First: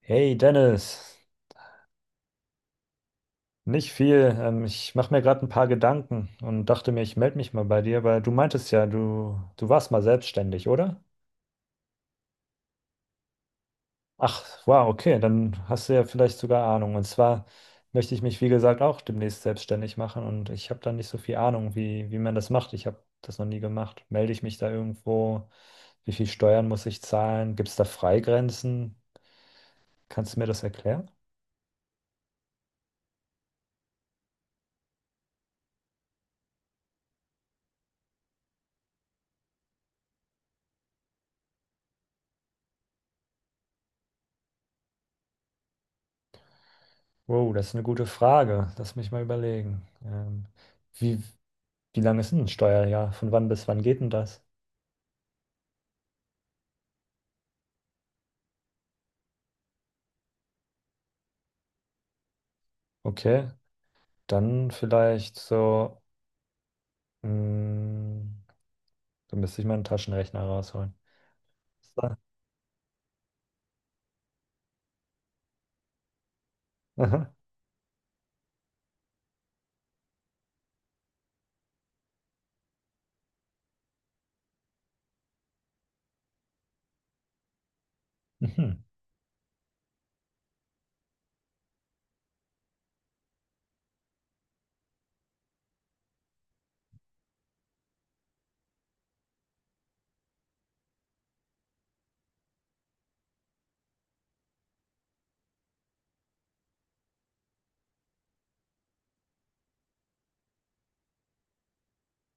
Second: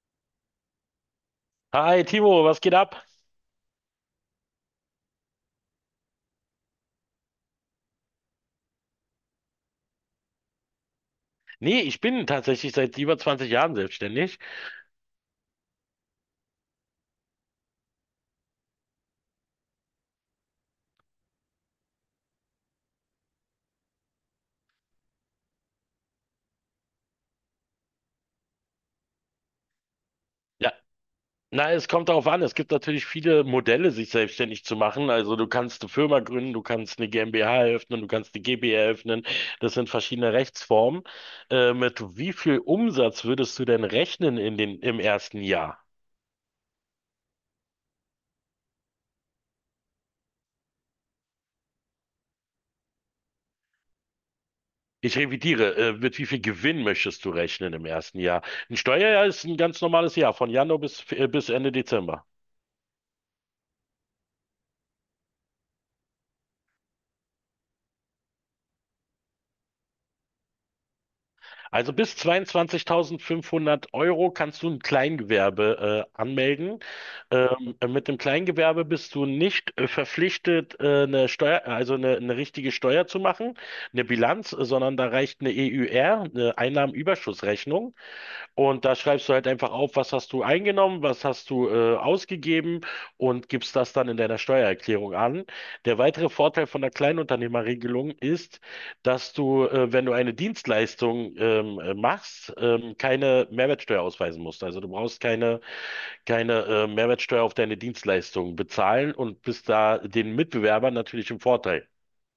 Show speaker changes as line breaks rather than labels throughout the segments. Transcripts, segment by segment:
Hey Dennis,
Hi Timo, was geht ab?
nicht viel. Ich mache mir gerade ein paar Gedanken und dachte mir, ich melde mich mal bei dir, weil du meintest ja, du warst mal selbstständig, oder?
Nee, ich bin tatsächlich seit über 20 Jahren selbstständig.
Ach, wow, okay, dann hast du ja vielleicht sogar Ahnung. Und zwar möchte ich mich, wie gesagt, auch demnächst selbstständig machen und ich habe da nicht so viel Ahnung, wie man das macht. Ich habe das noch nie gemacht. Melde ich mich da irgendwo? Wie viel Steuern muss ich zahlen? Gibt es da Freigrenzen? Kannst du mir das
Ja,
erklären?
na, es kommt darauf an. Es gibt natürlich viele Modelle, sich selbstständig zu machen. Also du kannst eine Firma gründen, du kannst eine GmbH eröffnen, du kannst eine GbR eröffnen. Das sind verschiedene Rechtsformen. Mit wie viel Umsatz würdest du denn rechnen im ersten Jahr?
Wow, das ist eine gute Frage. Lass mich mal überlegen. Wie, wie lange ist denn ein Steuerjahr? Von wann bis wann geht denn das?
Ich revidiere, mit wie viel Gewinn möchtest du rechnen im ersten Jahr? Ein Steuerjahr ist ein ganz normales Jahr, von Januar bis Ende Dezember.
Okay, dann vielleicht so, mh, da müsste ich meinen Taschenrechner rausholen.
Also bis
So.
22.500 Euro kannst du ein Kleingewerbe anmelden.
Aha.
Mit dem Kleingewerbe bist du nicht verpflichtet, eine Steuer, also eine richtige Steuer zu machen, eine Bilanz, sondern da reicht eine EÜR, eine Einnahmenüberschussrechnung.
Mhm.
Und da schreibst du halt einfach auf, was hast du eingenommen, was hast du ausgegeben und gibst das dann in deiner Steuererklärung an. Der weitere Vorteil von der Kleinunternehmerregelung ist, dass du, wenn du eine Dienstleistung machst, keine Mehrwertsteuer ausweisen musst. Also du brauchst keine Mehrwertsteuer auf deine Dienstleistung bezahlen und bist da den Mitbewerbern natürlich im Vorteil.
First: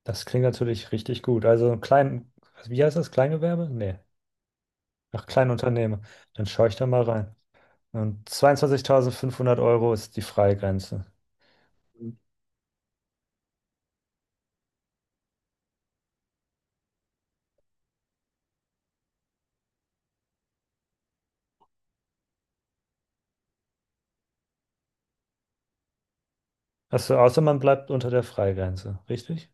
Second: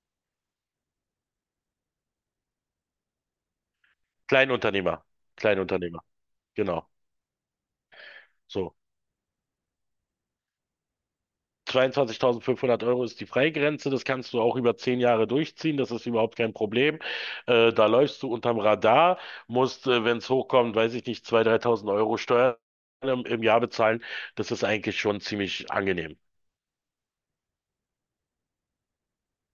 Das klingt natürlich richtig gut. Also klein, wie heißt das? Kleingewerbe? Nee,
Kleinunternehmer,
ach, Kleinunternehmer.
Kleinunternehmer,
Dann schaue ich da
genau.
mal rein. Und
So.
22.500 Euro ist die Freigrenze.
22.500 Euro ist die Freigrenze, das kannst du auch über 10 Jahre durchziehen, das ist überhaupt kein Problem. Da läufst du unterm Radar, musst, wenn es hochkommt, weiß ich nicht, 2.000, 3.000 Euro Steuern im Jahr bezahlen. Das ist eigentlich schon ziemlich angenehm.
Achso, außer man bleibt unter der Freigrenze, richtig?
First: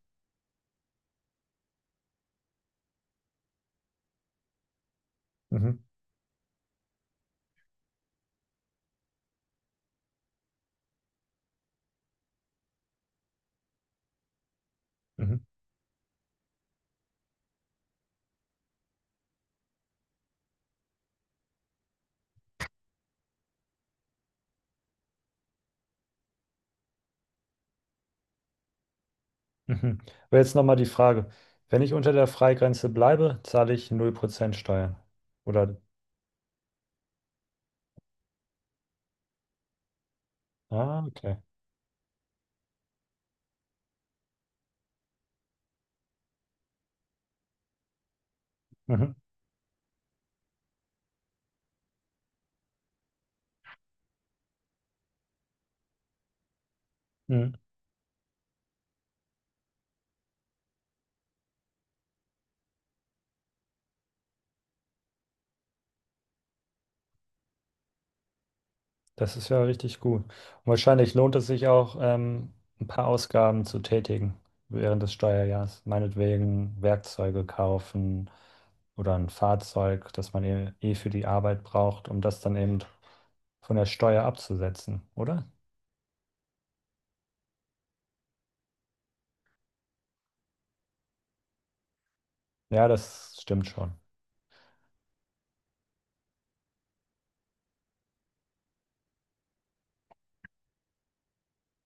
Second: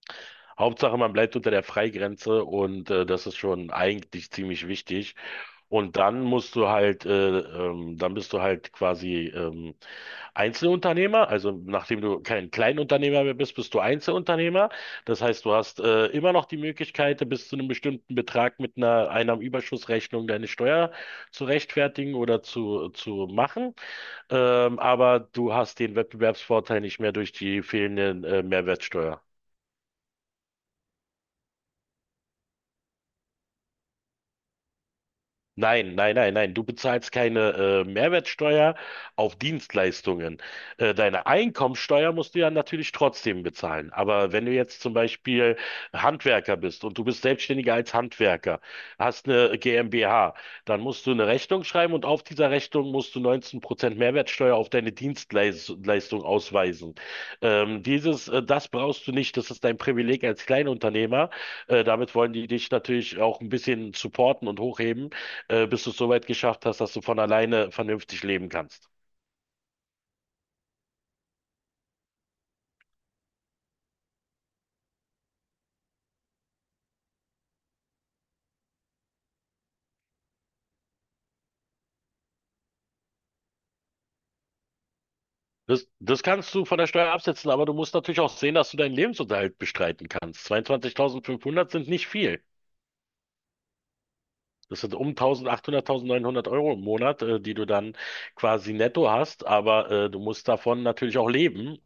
Hauptsache, man bleibt unter der Freigrenze und das ist schon eigentlich ziemlich wichtig.
Mhm.
Dann bist du halt quasi Einzelunternehmer. Also nachdem du kein Kleinunternehmer mehr bist, bist du Einzelunternehmer. Das
Mhm.
heißt, du hast immer noch die Möglichkeit, bis zu einem bestimmten Betrag mit einer Einnahmenüberschussrechnung deine Steuer zu rechtfertigen oder zu machen. Aber du hast den Wettbewerbsvorteil nicht mehr durch die fehlenden Mehrwertsteuer.
Mhm. Aber jetzt nochmal die Frage. Wenn ich unter der Freigrenze bleibe, zahle ich 0% Steuern. Oder?
Nein, nein, nein, nein. Du bezahlst keine Mehrwertsteuer auf Dienstleistungen.
Ah,
Deine
okay.
Einkommensteuer musst du ja natürlich trotzdem bezahlen. Aber wenn du jetzt zum Beispiel Handwerker bist und du bist Selbstständiger als Handwerker,
Mhm.
hast eine GmbH, dann musst du eine Rechnung schreiben und auf dieser Rechnung musst du 19% Mehrwertsteuer auf deine Dienstleistung ausweisen.
Mhm.
Das brauchst du nicht. Das ist dein Privileg als Kleinunternehmer. Damit wollen die dich natürlich auch ein bisschen supporten und hochheben bis du es so weit geschafft hast, dass du von alleine vernünftig leben kannst.
Das ist ja richtig gut. Und wahrscheinlich lohnt es sich auch, ein paar Ausgaben zu tätigen während des Steuerjahres. Meinetwegen Werkzeuge kaufen oder ein Fahrzeug, das man eh für die Arbeit braucht, um das dann eben von der Steuer abzusetzen, oder?
Das kannst du von der Steuer absetzen, aber du musst natürlich auch sehen, dass du deinen Lebensunterhalt bestreiten kannst. 22.500 sind nicht viel.
Ja, das stimmt schon.
Das sind um 1.800, 1.900 Euro im Monat, die du dann quasi netto hast, aber du musst davon natürlich auch leben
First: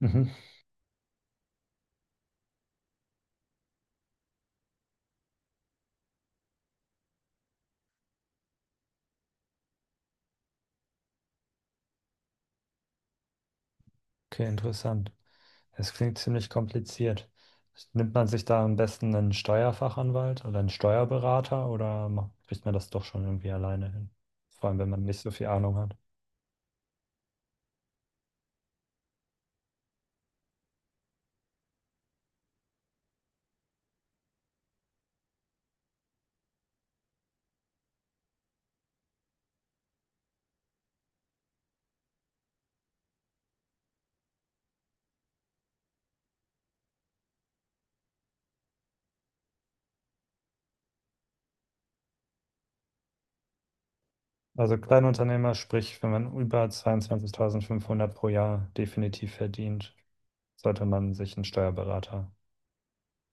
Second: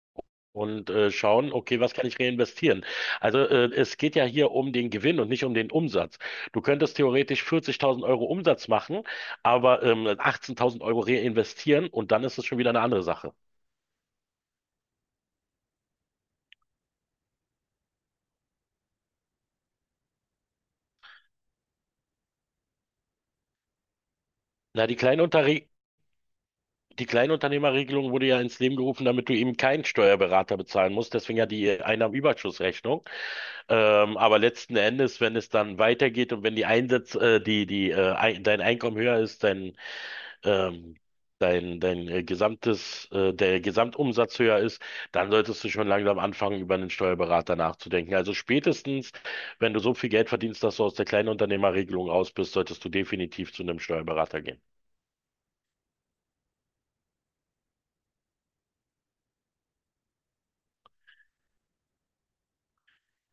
Mhm.
und schauen, okay, was kann ich reinvestieren? Also es geht ja hier um den Gewinn und nicht um den Umsatz. Du könntest theoretisch 40.000 Euro Umsatz machen, aber 18.000 Euro reinvestieren und dann ist es schon wieder eine andere Sache.
Okay, interessant. Es klingt ziemlich kompliziert. Nimmt man sich da am besten einen Steuerfachanwalt oder einen Steuerberater oder kriegt man das doch schon irgendwie alleine hin? Vor allem,
Na,
wenn
die
man nicht so viel
Kleinunterre
Ahnung hat.
die Kleinunternehmerregelung wurde ja ins Leben gerufen, damit du eben keinen Steuerberater bezahlen musst. Deswegen ja die Einnahmenüberschussrechnung. Aber letzten Endes, wenn es dann weitergeht und wenn die Einsätze dein Einkommen höher ist, ähm, der Gesamtumsatz höher ist, dann solltest du schon langsam anfangen, über einen Steuerberater nachzudenken. Also spätestens, wenn du so viel Geld verdienst, dass du aus der Kleinunternehmerregelung raus bist, solltest du definitiv zu einem Steuerberater gehen.
Also Kleinunternehmer, sprich, wenn man über 22.500 pro Jahr definitiv verdient, sollte man sich einen Steuerberater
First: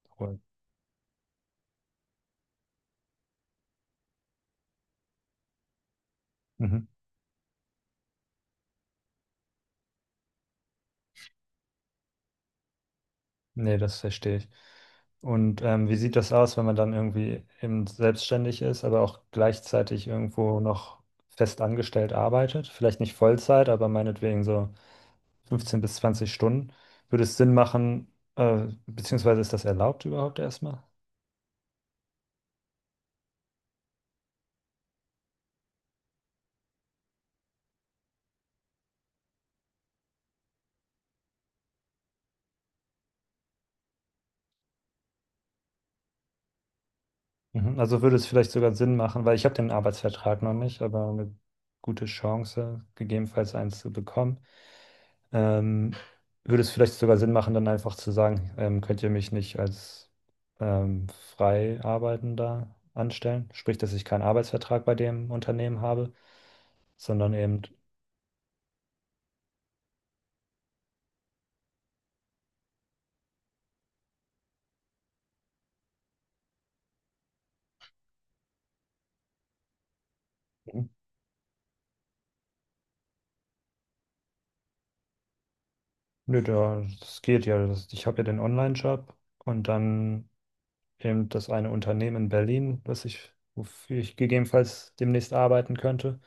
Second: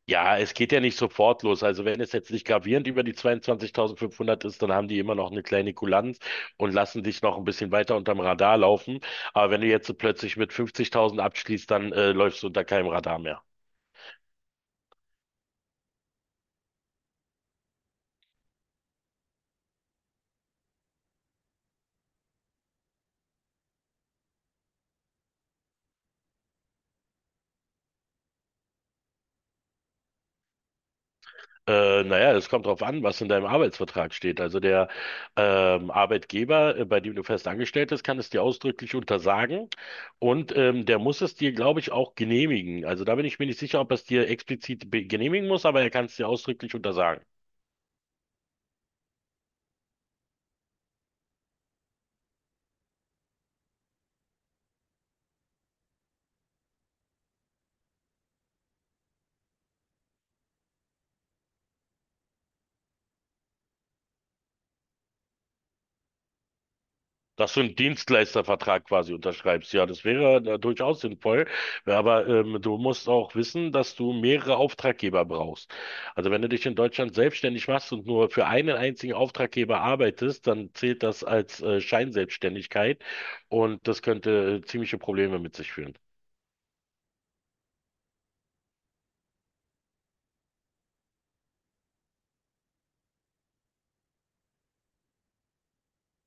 Ja,
holen.
es geht ja nicht sofort los. Also wenn es jetzt nicht gravierend über die 22.500 ist, dann haben die immer noch eine kleine Kulanz und
Mhm.
lassen dich noch ein bisschen weiter unterm Radar laufen. Aber wenn du jetzt so plötzlich mit 50.000 abschließt, dann läufst du unter keinem Radar mehr.
Nee, das verstehe ich. Und wie sieht das aus, wenn man dann irgendwie eben selbstständig ist, aber auch gleichzeitig irgendwo noch fest angestellt arbeitet? Vielleicht nicht Vollzeit, aber meinetwegen so 15 bis 20 Stunden. Würde es Sinn machen, beziehungsweise ist das erlaubt überhaupt erstmal?
Naja, es kommt drauf an, was in deinem Arbeitsvertrag steht. Also der Arbeitgeber, bei dem du fest angestellt bist, kann es dir ausdrücklich untersagen und der muss es dir, glaube ich, auch genehmigen. Also da bin ich mir nicht sicher, ob er es dir explizit genehmigen muss, aber er kann es dir ausdrücklich untersagen.
Mhm. Also würde es vielleicht sogar Sinn machen, weil ich habe den Arbeitsvertrag noch nicht, aber eine gute Chance, gegebenenfalls eins zu bekommen. Ähm, würde es vielleicht sogar Sinn machen, dann einfach zu sagen, könnt ihr mich nicht als ähm, Freiarbeitender anstellen? Sprich, dass ich keinen Arbeitsvertrag bei dem Unternehmen habe, sondern
Dass du
eben,
einen Dienstleistervertrag quasi unterschreibst, ja, das wäre durchaus sinnvoll. Ja, aber du musst auch wissen, dass du mehrere Auftraggeber brauchst. Also wenn du dich in Deutschland selbstständig machst und nur für einen einzigen Auftraggeber arbeitest, dann zählt das als Scheinselbstständigkeit und das könnte ziemliche Probleme mit sich führen.
nö, da, das geht ja. Das, ich habe ja den Online-Job und dann eben das eine Unternehmen in Berlin, das ich, wofür ich gegebenenfalls demnächst arbeiten könnte.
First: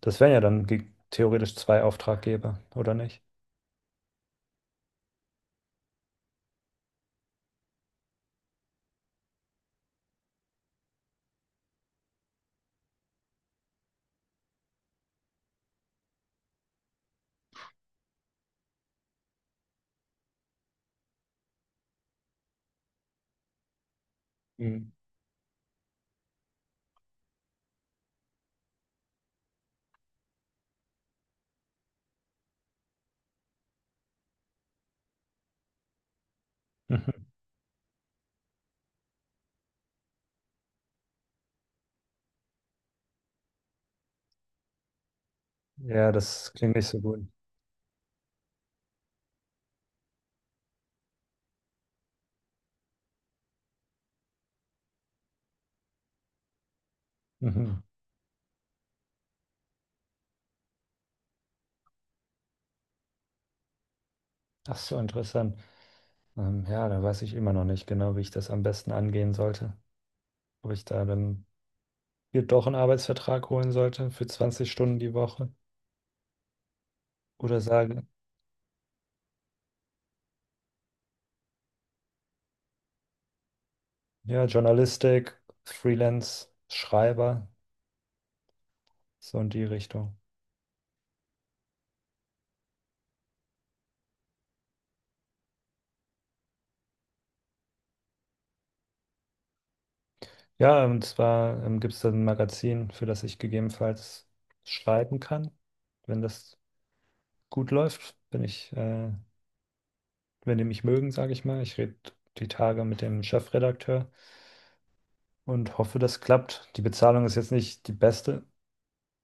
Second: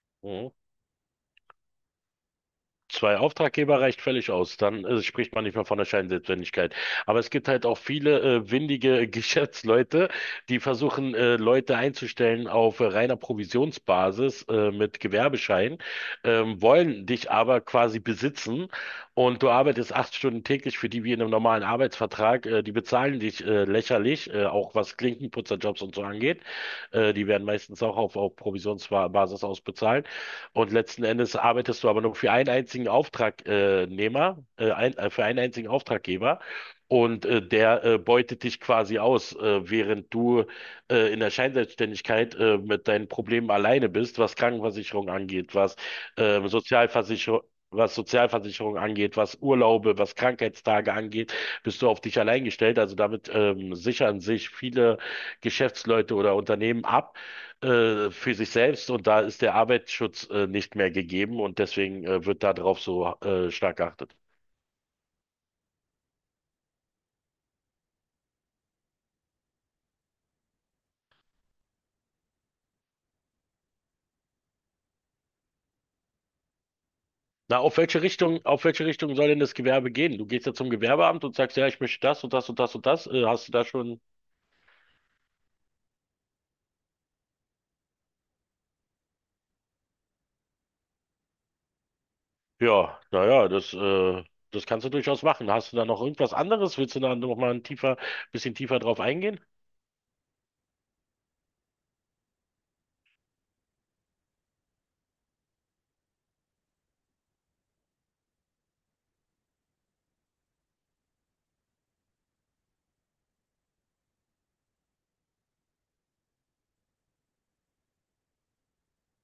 Das wären ja
Mhm.
dann theoretisch zwei Auftraggeber, oder
Zwei
nicht?
Auftraggeber reicht völlig aus. Dann spricht man nicht mehr von der Scheinselbstständigkeit. Aber es gibt halt auch viele windige Geschäftsleute, die versuchen, Leute einzustellen auf reiner Provisionsbasis mit Gewerbeschein, wollen dich aber quasi besitzen und du arbeitest 8 Stunden täglich für die wie in einem normalen Arbeitsvertrag. Die bezahlen dich lächerlich, auch
Mhm.
was Klinkenputzerjobs und so angeht. Die werden meistens auch auf Provisionsbasis ausbezahlt. Und letzten Endes arbeitest du aber nur für einen einzigen Auftragnehmer, für einen einzigen Auftraggeber.
Mhm.
Der beutet dich quasi aus, während du in der Scheinselbstständigkeit mit deinen Problemen alleine bist, was Krankenversicherung angeht,
Ja,
äh,
das klingt nicht so gut.
Sozialversicherung, was Sozialversicherung angeht, was Urlaube, was Krankheitstage angeht, bist du auf dich allein gestellt. Also damit sichern sich viele Geschäftsleute oder Unternehmen ab
Mhm.
für sich selbst und da ist der Arbeitsschutz nicht mehr gegeben und deswegen wird darauf so stark geachtet.
Ach so, interessant. Ja, da weiß ich immer noch nicht genau, wie ich das am besten angehen sollte. Ob ich da dann mir doch einen Arbeitsvertrag holen sollte für 20 Stunden die Woche
Na,
oder
auf welche
sage,
Richtung, auf welche Richtung soll denn das Gewerbe gehen? Du gehst ja zum Gewerbeamt und sagst, ja, ich möchte das und das und das und das. Hast du da schon?
ja, Journalistik, Freelance, Schreiber, so in die Richtung.
Ja, naja, das kannst du durchaus machen. Hast du da noch irgendwas anderes? Willst du da noch mal bisschen tiefer drauf eingehen?
Ja, und zwar gibt es da ein Magazin, für das ich gegebenenfalls schreiben kann, wenn das gut läuft, wenn wenn die mich mögen, sage ich mal. Ich rede die Tage mit dem Chefredakteur und hoffe, das klappt. Die Bezahlung ist jetzt nicht die beste,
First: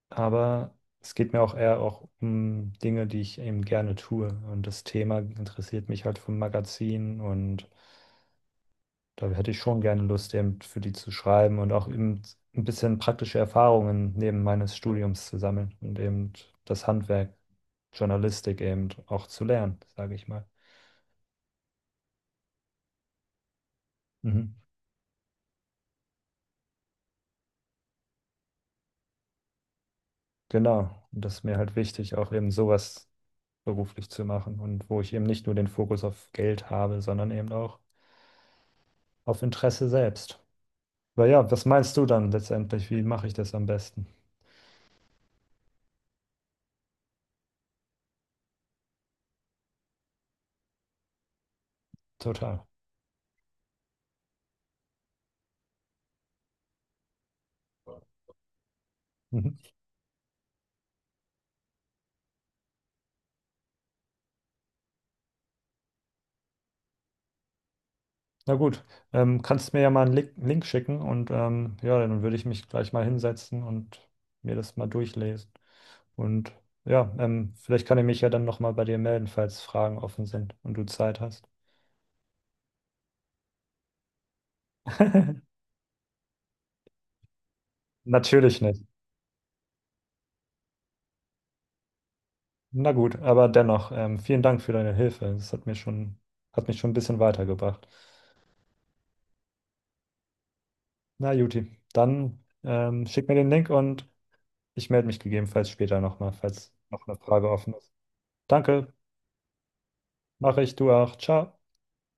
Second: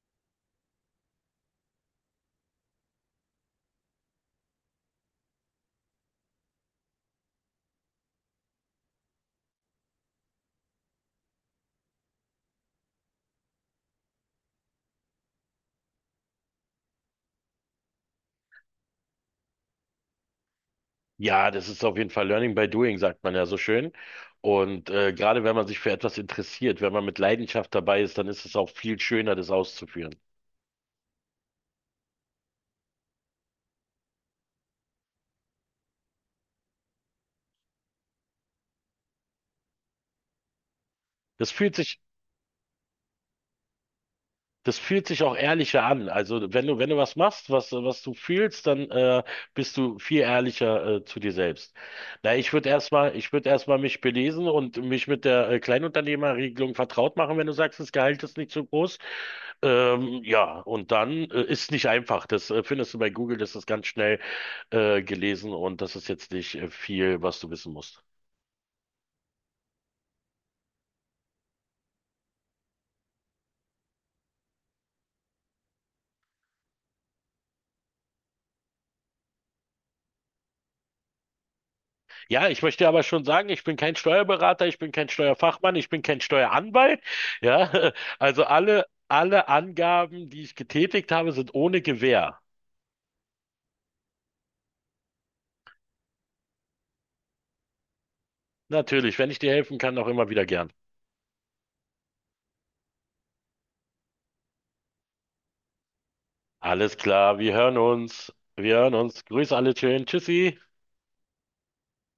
aber es geht mir auch eher auch um Dinge, die ich eben gerne tue. Und das Thema interessiert mich halt vom Magazin und da hätte ich schon gerne Lust, eben für die zu schreiben und auch eben ein bisschen praktische Erfahrungen neben meines Studiums zu sammeln und eben das Handwerk, Journalistik eben auch zu lernen, sage ich mal.
Ja, das ist auf jeden Fall Learning by Doing, sagt man ja so schön.
Mhm.
Und gerade wenn man sich für etwas interessiert, wenn man mit Leidenschaft dabei ist, dann ist es auch viel schöner, das auszuführen.
Genau. Und das ist mir halt wichtig, auch eben sowas beruflich zu machen und wo ich eben nicht nur den Fokus auf Geld habe, sondern eben auch auf Interesse selbst. Aber ja,
Das
was
fühlt
meinst
sich,
du dann letztendlich? Wie mache ich das am besten?
das fühlt sich auch ehrlicher an. Also wenn du was machst, was du fühlst, dann bist du viel ehrlicher zu dir selbst. Na, ich
Total.
würde erstmal, ich würde erstmal mich belesen und mich mit der Kleinunternehmerregelung vertraut machen, wenn du sagst, das Gehalt ist nicht so groß.
Mhm.
Ja, und dann ist nicht einfach. Das findest du bei Google, das ist ganz schnell gelesen und das ist jetzt nicht viel, was du wissen musst.
Na gut, kannst mir ja mal einen Link schicken und ja, dann würde ich mich gleich mal hinsetzen und mir das mal durchlesen. Und ja, vielleicht kann ich mich ja dann nochmal bei dir melden, falls Fragen offen sind und du Zeit hast.
Ja, ich möchte aber schon sagen, ich bin kein Steuerberater, ich bin kein Steuerfachmann, ich bin kein Steueranwalt. Ja, also
Natürlich nicht.
alle Angaben, die ich getätigt habe, sind ohne Gewähr.
Na gut, aber dennoch, vielen Dank für deine Hilfe. Das hat mir schon, hat mich schon ein bisschen weitergebracht.
Natürlich, wenn ich dir helfen kann, auch immer wieder gern.
Na, Juti, dann schick mir den Link und ich melde mich gegebenenfalls später nochmal, falls
Alles
noch eine
klar,
Frage
wir
offen
hören
ist.
uns. Wir
Danke,
hören uns. Grüß alle schön. Tschüssi.
mache ich, du auch. Ciao.